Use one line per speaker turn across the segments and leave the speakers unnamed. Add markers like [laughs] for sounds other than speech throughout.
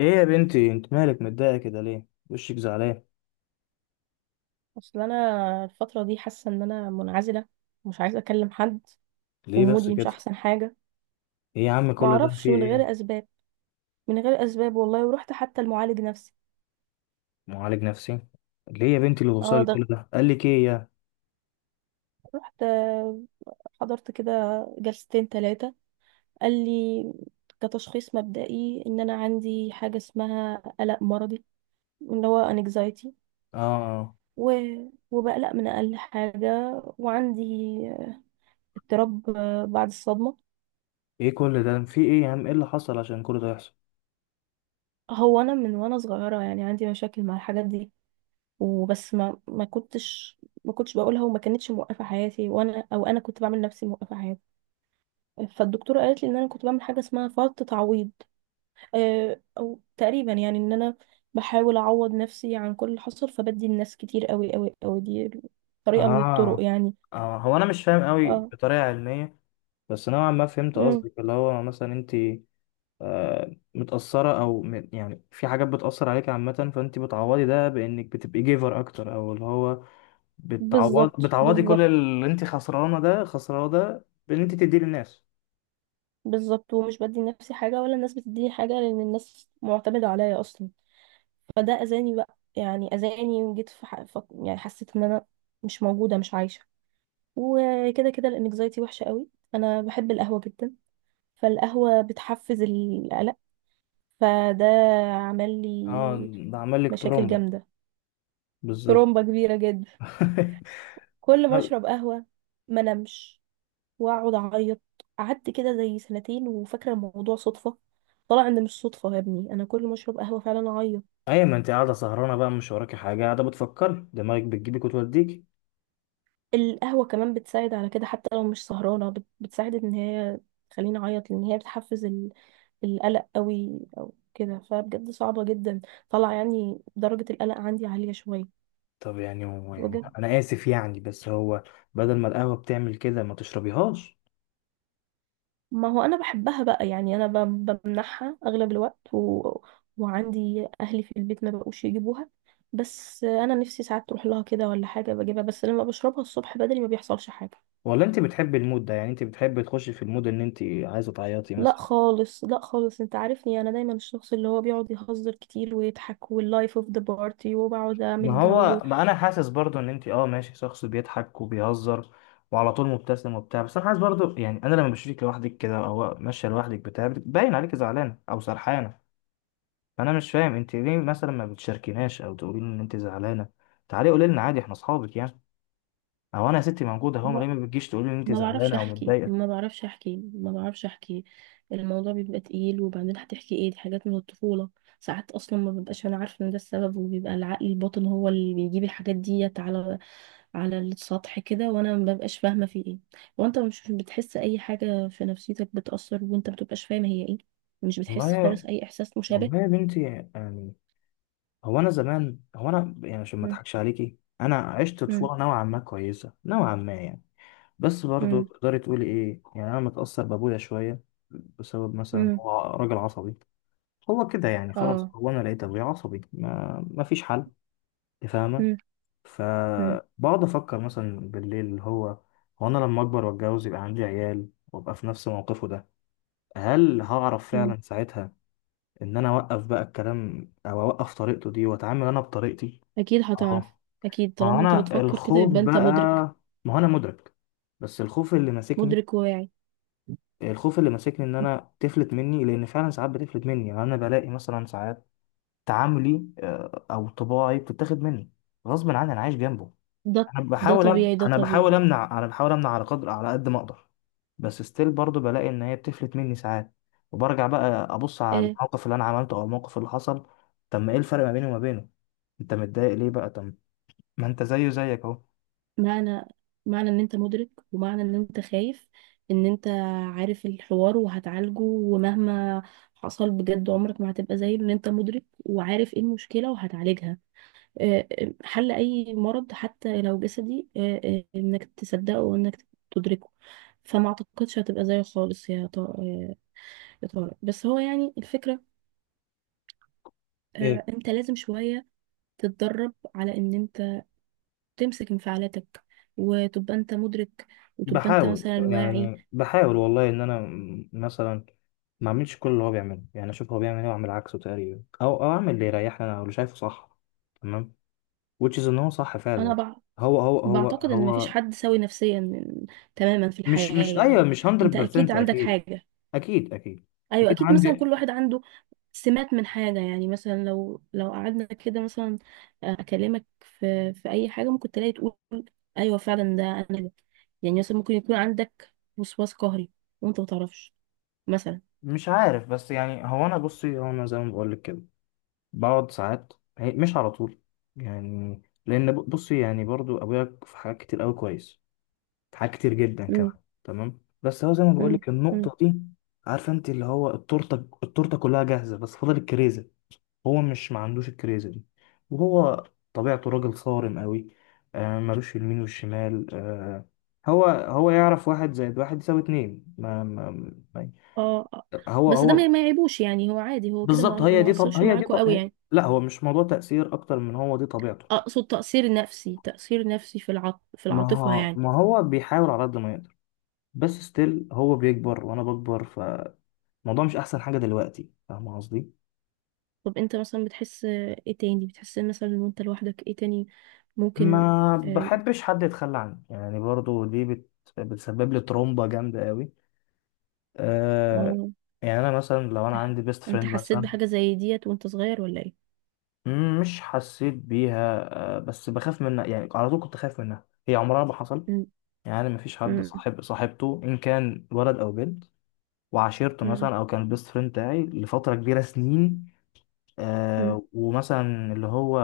ايه يا بنتي، انت مالك متضايقه كده ليه؟ وشك زعلان
اصل انا الفتره دي حاسه ان انا منعزله. مش عايزه اكلم حد.
ليه بس
ومودي مش
كده؟
احسن حاجه.
ايه يا عم،
ما
كل ده
اعرفش
فيه
من
ايه؟
غير اسباب، من غير اسباب والله. ورحت حتى المعالج نفسي.
معالج نفسي؟ ليه يا بنتي اللي
اه
وصل
ده
كل ده؟ قال لك ايه يا
رحت، حضرت كده جلستين ثلاثه. قال لي كتشخيص مبدئي ان انا عندي حاجه اسمها قلق مرضي، اللي هو انكزايتي.
اه آه.
و... وبقلق من اقل حاجه، وعندي اضطراب بعد الصدمه.
ايه كل ده، في ايه يا عم؟ ايه اللي حصل عشان كل ده يحصل؟
هو انا من وانا صغيره يعني عندي مشاكل مع الحاجات دي. وبس ما كنتش بقولها، وما كانتش موقفة حياتي، وانا او انا كنت بعمل نفسي موقفة حياتي. فالدكتورة قالت لي ان انا كنت بعمل حاجة اسمها فرط تعويض، او تقريبا يعني ان انا بحاول اعوض نفسي عن كل اللي حصل، فبدي الناس كتير قوي قوي قوي. دي طريقة من الطرق
اه
يعني.
اه، هو انا مش فاهم قوي
اه
بطريقه علميه، بس نوعا ما فهمت
امم
قصدك، اللي هو مثلا انت متأثرة او يعني في حاجات بتأثر عليك عامة، فانت بتعوضي ده بانك بتبقي جيفر اكتر، او اللي هو
بالظبط،
بتعوضي كل
بالظبط،
اللي انت خسرانه ده، خسرانه ده بان انت تديه للناس.
بالظبط. ومش بدي لنفسي حاجة، ولا الناس بتديني حاجة، لأن الناس معتمدة عليا أصلا. فده أذاني بقى، يعني أذاني. وجيت يعني حسيت إن أنا مش موجودة، مش عايشة. وكده كده الانكزايتي وحشة قوي. انا بحب القهوة جدا، فالقهوة بتحفز القلق، فده عمل لي
اه ده عمل لك
مشاكل
ترومبا؟
جامدة.
بالظبط.
ترومبة كبيرة جدا.
[laughs]
كل ما اشرب قهوة ما نمش، واقعد اعيط. قعدت كده زي سنتين وفاكرة الموضوع صدفة، طلع ان مش صدفة يا ابني. انا كل ما اشرب قهوة فعلا اعيط.
ايوه، ما انت قاعده سهرانه بقى، مش وراكي حاجه، قاعده بتفكري، دماغك بتجيبك وتوديكي.
القهوة كمان بتساعد على كده، حتى لو مش سهرانة، بتساعد ان هي تخليني اعيط، لان هي بتحفز القلق قوي او كده، فبجد صعبة جدا. طلع يعني درجة القلق عندي عالية شوية.
طب يعني هو، يعني
بجد.
انا اسف يعني، بس هو بدل ما القهوه بتعمل كده ما تشربيهاش؟
ما هو انا بحبها بقى، يعني انا بمنحها اغلب الوقت وعندي اهلي في البيت ما بقوش يجيبوها. بس انا نفسي ساعات تروح لها كده ولا حاجة بجيبها، بس لما بشربها الصبح بدري ما بيحصلش حاجة.
ولا انت بتحبي المود ده؟ يعني انت بتحبي تخشي في المود ان انت عايزه تعيطي
لا
مثلا؟
خالص، لا خالص، انت عارفني انا دايما الشخص اللي هو بيقعد يهزر كتير ويضحك، واللايف اوف ذا بارتي، وبقعد اعمل
ما
جو.
هو، ما انا حاسس برضو ان انت اه ماشي شخص بيضحك وبيهزر وعلى طول مبتسم وبتاع، بس انا حاسس برضو، يعني انا لما بشوفك لوحدك كده او ماشيه لوحدك بتاع، باين عليك زعلانه او سرحانه. فانا مش فاهم انت ليه مثلا ما بتشاركيناش، او تقولي لي ان انت زعلانه. تعالي قولي لنا عادي، احنا اصحابك يعني. او انا يا ستي موجوده اهو،
ما
ليه ما بتجيش تقولي لي ان انت
ما بعرفش
زعلانه او
احكي، ما
متضايقه؟
بعرفش احكي، ما بعرفش احكي. الموضوع بيبقى تقيل، وبعدين هتحكي ايه؟ دي حاجات من الطفولة. ساعات اصلا ما ببقاش انا عارفة ان ده السبب، وبيبقى العقل الباطن هو اللي بيجيب الحاجات ديت على السطح كده، وانا ما ببقاش فاهمة في ايه. وانت مش بتحس اي حاجة في نفسيتك بتأثر، وانت ما بتبقاش فاهمة هي ايه. مش بتحس
والله،
خالص اي احساس مشابه.
والله يا بنتي، يعني هو انا زمان، هو انا يعني عشان ما اضحكش عليكي، انا عشت
مم.
طفوله نوعا ما كويسه نوعا ما يعني، بس برضه
امم،
تقدري تقولي ايه، يعني انا متأثر بابويا شوية، بسبب مثلا
امم.
هو راجل عصبي. هو كده يعني، خلاص
اه.
هو انا لقيت ابويا عصبي، ما فيش حل. أنت فاهمة؟
امم، امم.
فبقعد افكر مثلا بالليل، اللي هو هو انا لما اكبر واتجوز يبقى عندي عيال وابقى في نفس موقفه ده، هل هعرف
أمم.
فعلا ساعتها ان انا اوقف بقى الكلام او اوقف طريقته دي واتعامل انا بطريقتي؟
اكيد هتعرف.
اه.
اكيد
ما هو
طالما انت
انا
بتفكر كده
الخوف
يبقى انت
بقى،
مدرك.
ما هو انا مدرك، بس الخوف اللي ماسكني،
مدرك وواعي.
الخوف اللي ماسكني ان انا تفلت مني، لان فعلا ساعات بتفلت مني، يعني انا بلاقي مثلا ساعات تعاملي او طباعي بتتاخد مني غصب عني، انا عايش جنبه.
ده ده طبيعي، ده
انا بحاول
طبيعي.
امنع، انا بحاول امنع على قدر، على قد ما اقدر. بس ستيل برضه بلاقي ان هي بتفلت مني ساعات، وبرجع بقى ابص على
آه.
الموقف اللي انا عملته او الموقف اللي حصل. طب ما ايه الفرق ما بيني وما بينه؟ انت متضايق ليه بقى طب؟ ما انت زيه زيك اهو.
معنى معنى ان انت مدرك، ومعنى ان انت خايف، ان انت عارف الحوار وهتعالجه. ومهما حصل بجد، عمرك ما هتبقى زي ان انت مدرك وعارف ايه المشكلة وهتعالجها. حل أي مرض حتى لو جسدي إنك تصدقه وإنك تدركه. فما أعتقدش هتبقى زيه خالص، يا يا طارق. بس هو يعني الفكرة،
ايه؟
أنت لازم شوية تتدرب على إن أنت تمسك انفعالاتك، وتبقى أنت مدرك، وتبقى أنت
بحاول
مثلا واعي.
يعني، بحاول والله ان انا مثلا ما اعملش كل اللي هو بيعمله، يعني اشوف هو بيعمل ايه واعمل عكسه تقريبا، او اعمل اللي يريحني انا واللي شايفه صح. تمام. which is ان هو صح
أنا
فعلا. هو هو هو
بعتقد إن مفيش
هو
حد سوي نفسيا تماما في
مش
الحياة
مش ايوه،
يعني.
مش
أنت أكيد
100%
عندك
اكيد.
حاجة.
اكيد، اكيد،
أيوة
اكيد
أكيد، مثلا كل
عندي.
واحد عنده سمات من حاجة. يعني مثلا لو قعدنا كده مثلا، أكلمك في أي حاجة، ممكن تلاقي تقول أيوة فعلا ده أنا ده. يعني مثلا ممكن يكون عندك وسواس قهري وأنت متعرفش مثلا.
مش عارف، بس يعني هو انا بصي، هو انا زي ما بقول لك كده، بقعد ساعات، مش على طول، يعني لان بصي، يعني برضو ابويا في حاجات كتير قوي كويس، حاجات كتير جدا
مم.
كمان تمام، بس هو زي ما بقول
مم.
لك
مم.
النقطة دي، عارفة انت اللي هو التورتة، التورتة كلها جاهزة بس فاضل الكريزة، هو مش ما عندوش الكريزة دي. وهو طبيعته راجل صارم قوي آه، ملوش في اليمين والشمال آه، هو يعرف واحد زائد واحد يساوي اتنين ما-
اه. آه.
هو
بس ده ما
هو
ما يعيبوش، يعني هو عادي، هو كده ما
بالظبط. هي
ما
دي طب،
أثرش
هي دي
معاكوا قوي
طب،
يعني.
لا هو مش موضوع تأثير أكتر من هو دي طبيعته.
أقصد تأثير نفسي، تأثير نفسي في
ما
العاطفة
هو
يعني.
ما هو بيحاول على قد ما يقدر، بس ستيل هو بيكبر وأنا بكبر، الموضوع مش احسن حاجه دلوقتي، فاهم قصدي؟
طب أنت مثلا بتحس إيه تاني؟ بتحس مثلا وأنت لوحدك إيه تاني؟ ممكن.
ما بحبش حد يتخلى عني، يعني برضو بتسبب لي ترومبه جامده قوي آه،
آه
يعني انا مثلا لو انا عندي بيست
انت
فريند
حسيت
مثلا،
بحاجة زي ديت وانت صغير ولا ايه؟
مش حسيت بيها آه، بس بخاف منها يعني، على طول كنت خايف منها، هي عمرها ما حصل،
مم.
يعني مفيش حد
مم.
صاحب صاحبته ان كان ولد او بنت وعشيرته
مم.
مثلا، او كان البيست فريند بتاعي لفتره كبيره سنين
مم.
ومثلا اللي هو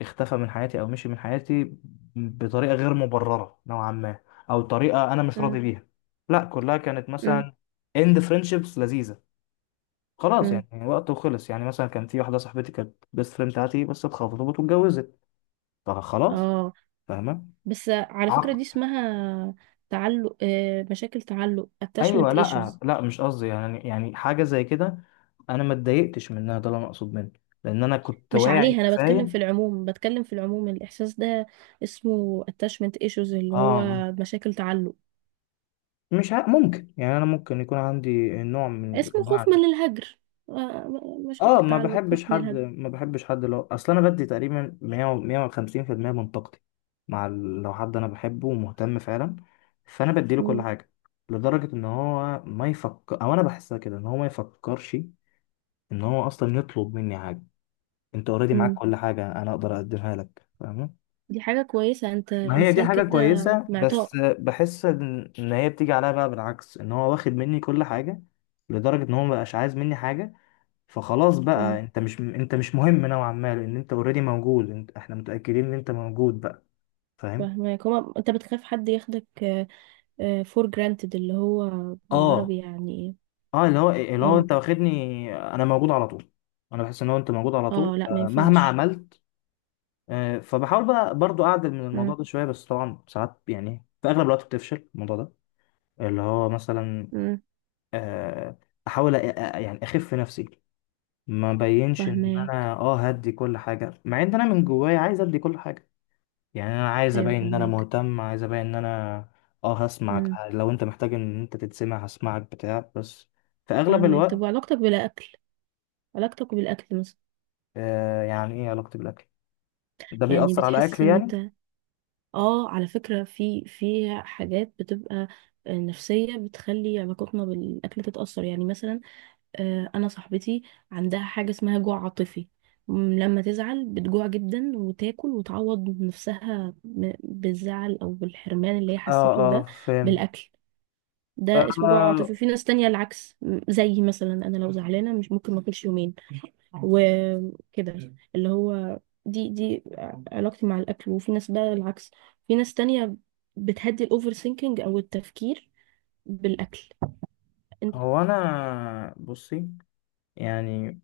اختفى من حياتي او مشي من حياتي بطريقه غير مبرره نوعا ما، او طريقه انا مش
مم.
راضي بيها. لا، كلها كانت
مم.
مثلا اند فريندشيبس لذيذه، خلاص
مم.
يعني وقت وخلص، يعني مثلا كان في واحده صاحبتي كانت بيست فريند بتاعتي بس اتخطبت واتجوزت، فخلاص.
اه،
فاهمه؟
بس على فكرة دي
عق
اسمها تعلق، مشاكل تعلق،
ايوه،
attachment
لا
issues.
لا، مش قصدي يعني، يعني حاجه زي كده، انا ما اتضايقتش منها، ده اللي انا اقصد منه، لان انا كنت
مش
واعي
عليها انا بتكلم، في
كفايه.
العموم بتكلم، في العموم الاحساس ده اسمه attachment issues، اللي هو
اه،
مشاكل تعلق.
مش ع... ممكن يعني انا ممكن يكون عندي نوع من
اسمه
الانواع
خوف
ده.
من الهجر،
اه،
مشاكل
ما
تعلق، خوف
بحبش
من
حد
الهجر.
ما بحبش حد لو، اصل انا بدي تقريبا 100 و- 150% من طاقتي مع ال... لو حد انا بحبه ومهتم فعلا، فانا بديله كل
مم.
حاجه، لدرجه ان هو ما يفكر، او انا بحسها كده ان هو ما يفكرش ان هو اصلا يطلب مني حاجه. انت اوريدي معاك
مم.
كل حاجه انا اقدر اقدمها لك، فاهم؟
دي حاجة كويسة، انت
ما هي دي
انسان
حاجة
كده،
كويسة، بس
معطاء.
بحس إن هي بتيجي عليها بقى بالعكس، إن هو واخد مني كل حاجة لدرجة إن هو مبقاش عايز مني حاجة، فخلاص بقى أنت مش مهم نوعا ما، لأن أنت أوريدي موجود، أنت، إحنا متأكدين إن أنت موجود بقى، فاهم؟
فاهمك. هو انت بتخاف حد ياخدك فور جرانتد، اللي هو بالعربي
آه
يعني ايه.
آه، اللي هو إيه؟ اللي هو
اه،
أنت واخدني أنا موجود على طول، أنا بحس إن هو أنت موجود على طول
اه، لا ما
مهما
ينفعش.
عملت. فبحاول بقى برضو أعدل من
مم،
الموضوع ده شوية، بس طبعا ساعات يعني في أغلب الوقت بتفشل الموضوع ده، اللي هو مثلا،
مم،
آه، احاول يعني اخف نفسي، ما بينش ان
فاهماك.
انا اه هدي كل حاجه، مع ان انا من جوايا عايز ادي كل حاجه، يعني انا عايز
ايوه
ابين ان انا
فاهماك.
مهتم، عايز ابين ان انا اه هسمعك
مم،
لو انت محتاج ان انت تتسمع، هسمعك بتاع، بس في اغلب
فاهماك. طب
الوقت
وعلاقتك بالاكل؟ علاقتك بالاكل مثلا،
آه. يعني ايه علاقتي بالاكل؟ ده
يعني
بيأثر على
بتحس
اكلي
ان انت،
يعني؟
اه على فكرة في حاجات بتبقى نفسية بتخلي علاقتنا بالاكل تتأثر. يعني مثلا انا صاحبتي عندها حاجه اسمها جوع عاطفي، لما تزعل بتجوع جدا وتاكل وتعوض نفسها بالزعل او بالحرمان اللي هي
اه
حسيته
اه،
ده،
فهمت.
بالاكل. ده اسمه جوع
آه،
عاطفي. في ناس تانية العكس، زي مثلا انا لو زعلانه مش ممكن ما اكلش يومين وكده، اللي هو دي علاقتي مع الاكل. وفي ناس بقى العكس، في ناس تانية بتهدي الاوفر ثينكينج، او التفكير، بالاكل. انت.
هو انا بصي يعني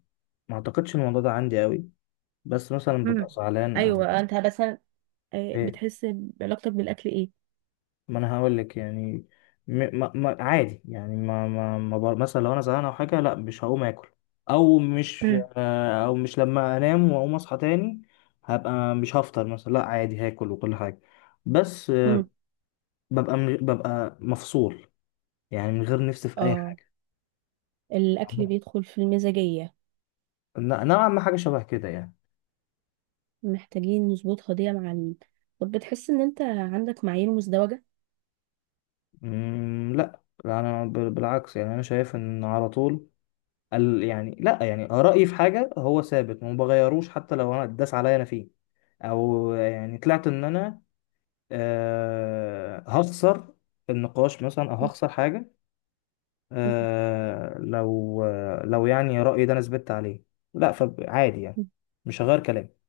ما اعتقدش الموضوع ده عندي قوي، بس مثلا ببقى
مم.
زعلان او
ايوه انت، بس
إيه،
بتحس بعلاقتك بالاكل ايه؟
ما انا هقول لك يعني، م... ما... ما... عادي يعني، ما ما, ما بر... مثلا لو انا زهقان او حاجه لا مش هقوم اكل، او مش
مم.
او مش، لما انام واقوم اصحى تاني هبقى مش هفطر مثلا، لا عادي هاكل وكل حاجه، بس
مم.
ببقى ببقى مفصول يعني، من غير نفسي في اي
اه.
حاجه.
الاكل بيدخل في المزاجيه،
نوعا ما حاجه شبه كده يعني.
محتاجين نظبطها دي مع طب بتحس ان انت عندك معايير مزدوجه؟
لا لا، انا بالعكس يعني، انا شايف ان على طول يعني لا، يعني رايي في حاجه هو ثابت وما بغيروش حتى لو انا اتداس عليا انا فيه، او يعني طلعت ان انا هخسر النقاش مثلا او
مم.
هخسر حاجه، لو يعني رايي ده انا ثبت عليه، لا فعادي يعني
مم.
مش هغير كلامي.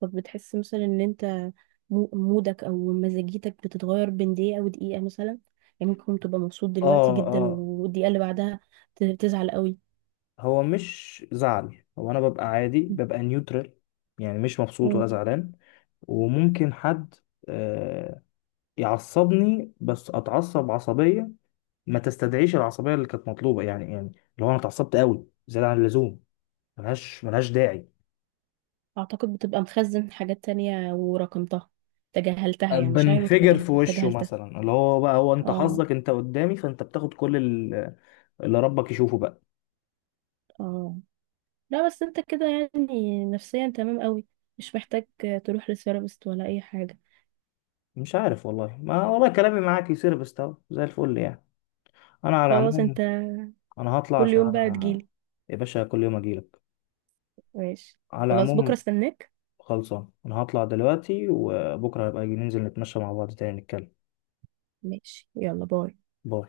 طب بتحس مثلا ان انت، مودك او مزاجيتك بتتغير بين دقيقه ودقيقه مثلا؟ يعني ممكن تبقى مبسوط
اه
دلوقتي جدا،
اه
والدقيقه اللي بعدها تزعل قوي.
هو مش زعل، هو انا ببقى عادي،
مم.
ببقى نيوترال يعني، مش مبسوط
مم.
ولا زعلان. وممكن حد آه، يعصبني بس اتعصب عصبيه ما تستدعيش العصبيه اللي كانت مطلوبه، يعني يعني اللي هو انا اتعصبت قوي زياده عن اللزوم، ملهاش داعي.
اعتقد بتبقى مخزن حاجات تانية ورقمتها، تجاهلتها، يعني مشاعر،
بنفجر في وشه
وتجاهلتها.
مثلا، اللي هو بقى هو انت
اه،
حظك انت قدامي، فانت بتاخد كل اللي ربك يشوفه بقى.
اه، لا بس انت كده يعني نفسيا تمام قوي، مش محتاج تروح لثيرابيست ولا اي حاجة.
مش عارف والله، ما والله كلامي معاك يصير بستو زي الفل يعني. انا على
خلاص انت،
العموم، انا هطلع
كل
عشان
يوم بقى
أنا،
تجيلي.
يا باشا كل يوم اجيلك.
ماشي.
على
خلاص، بكرة
العموم،
استناك.
خلصان، انا هطلع دلوقتي وبكره هبقى أجي، ننزل نتمشى مع بعض تاني نتكلم.
ماشي، يلا، باي.
باي.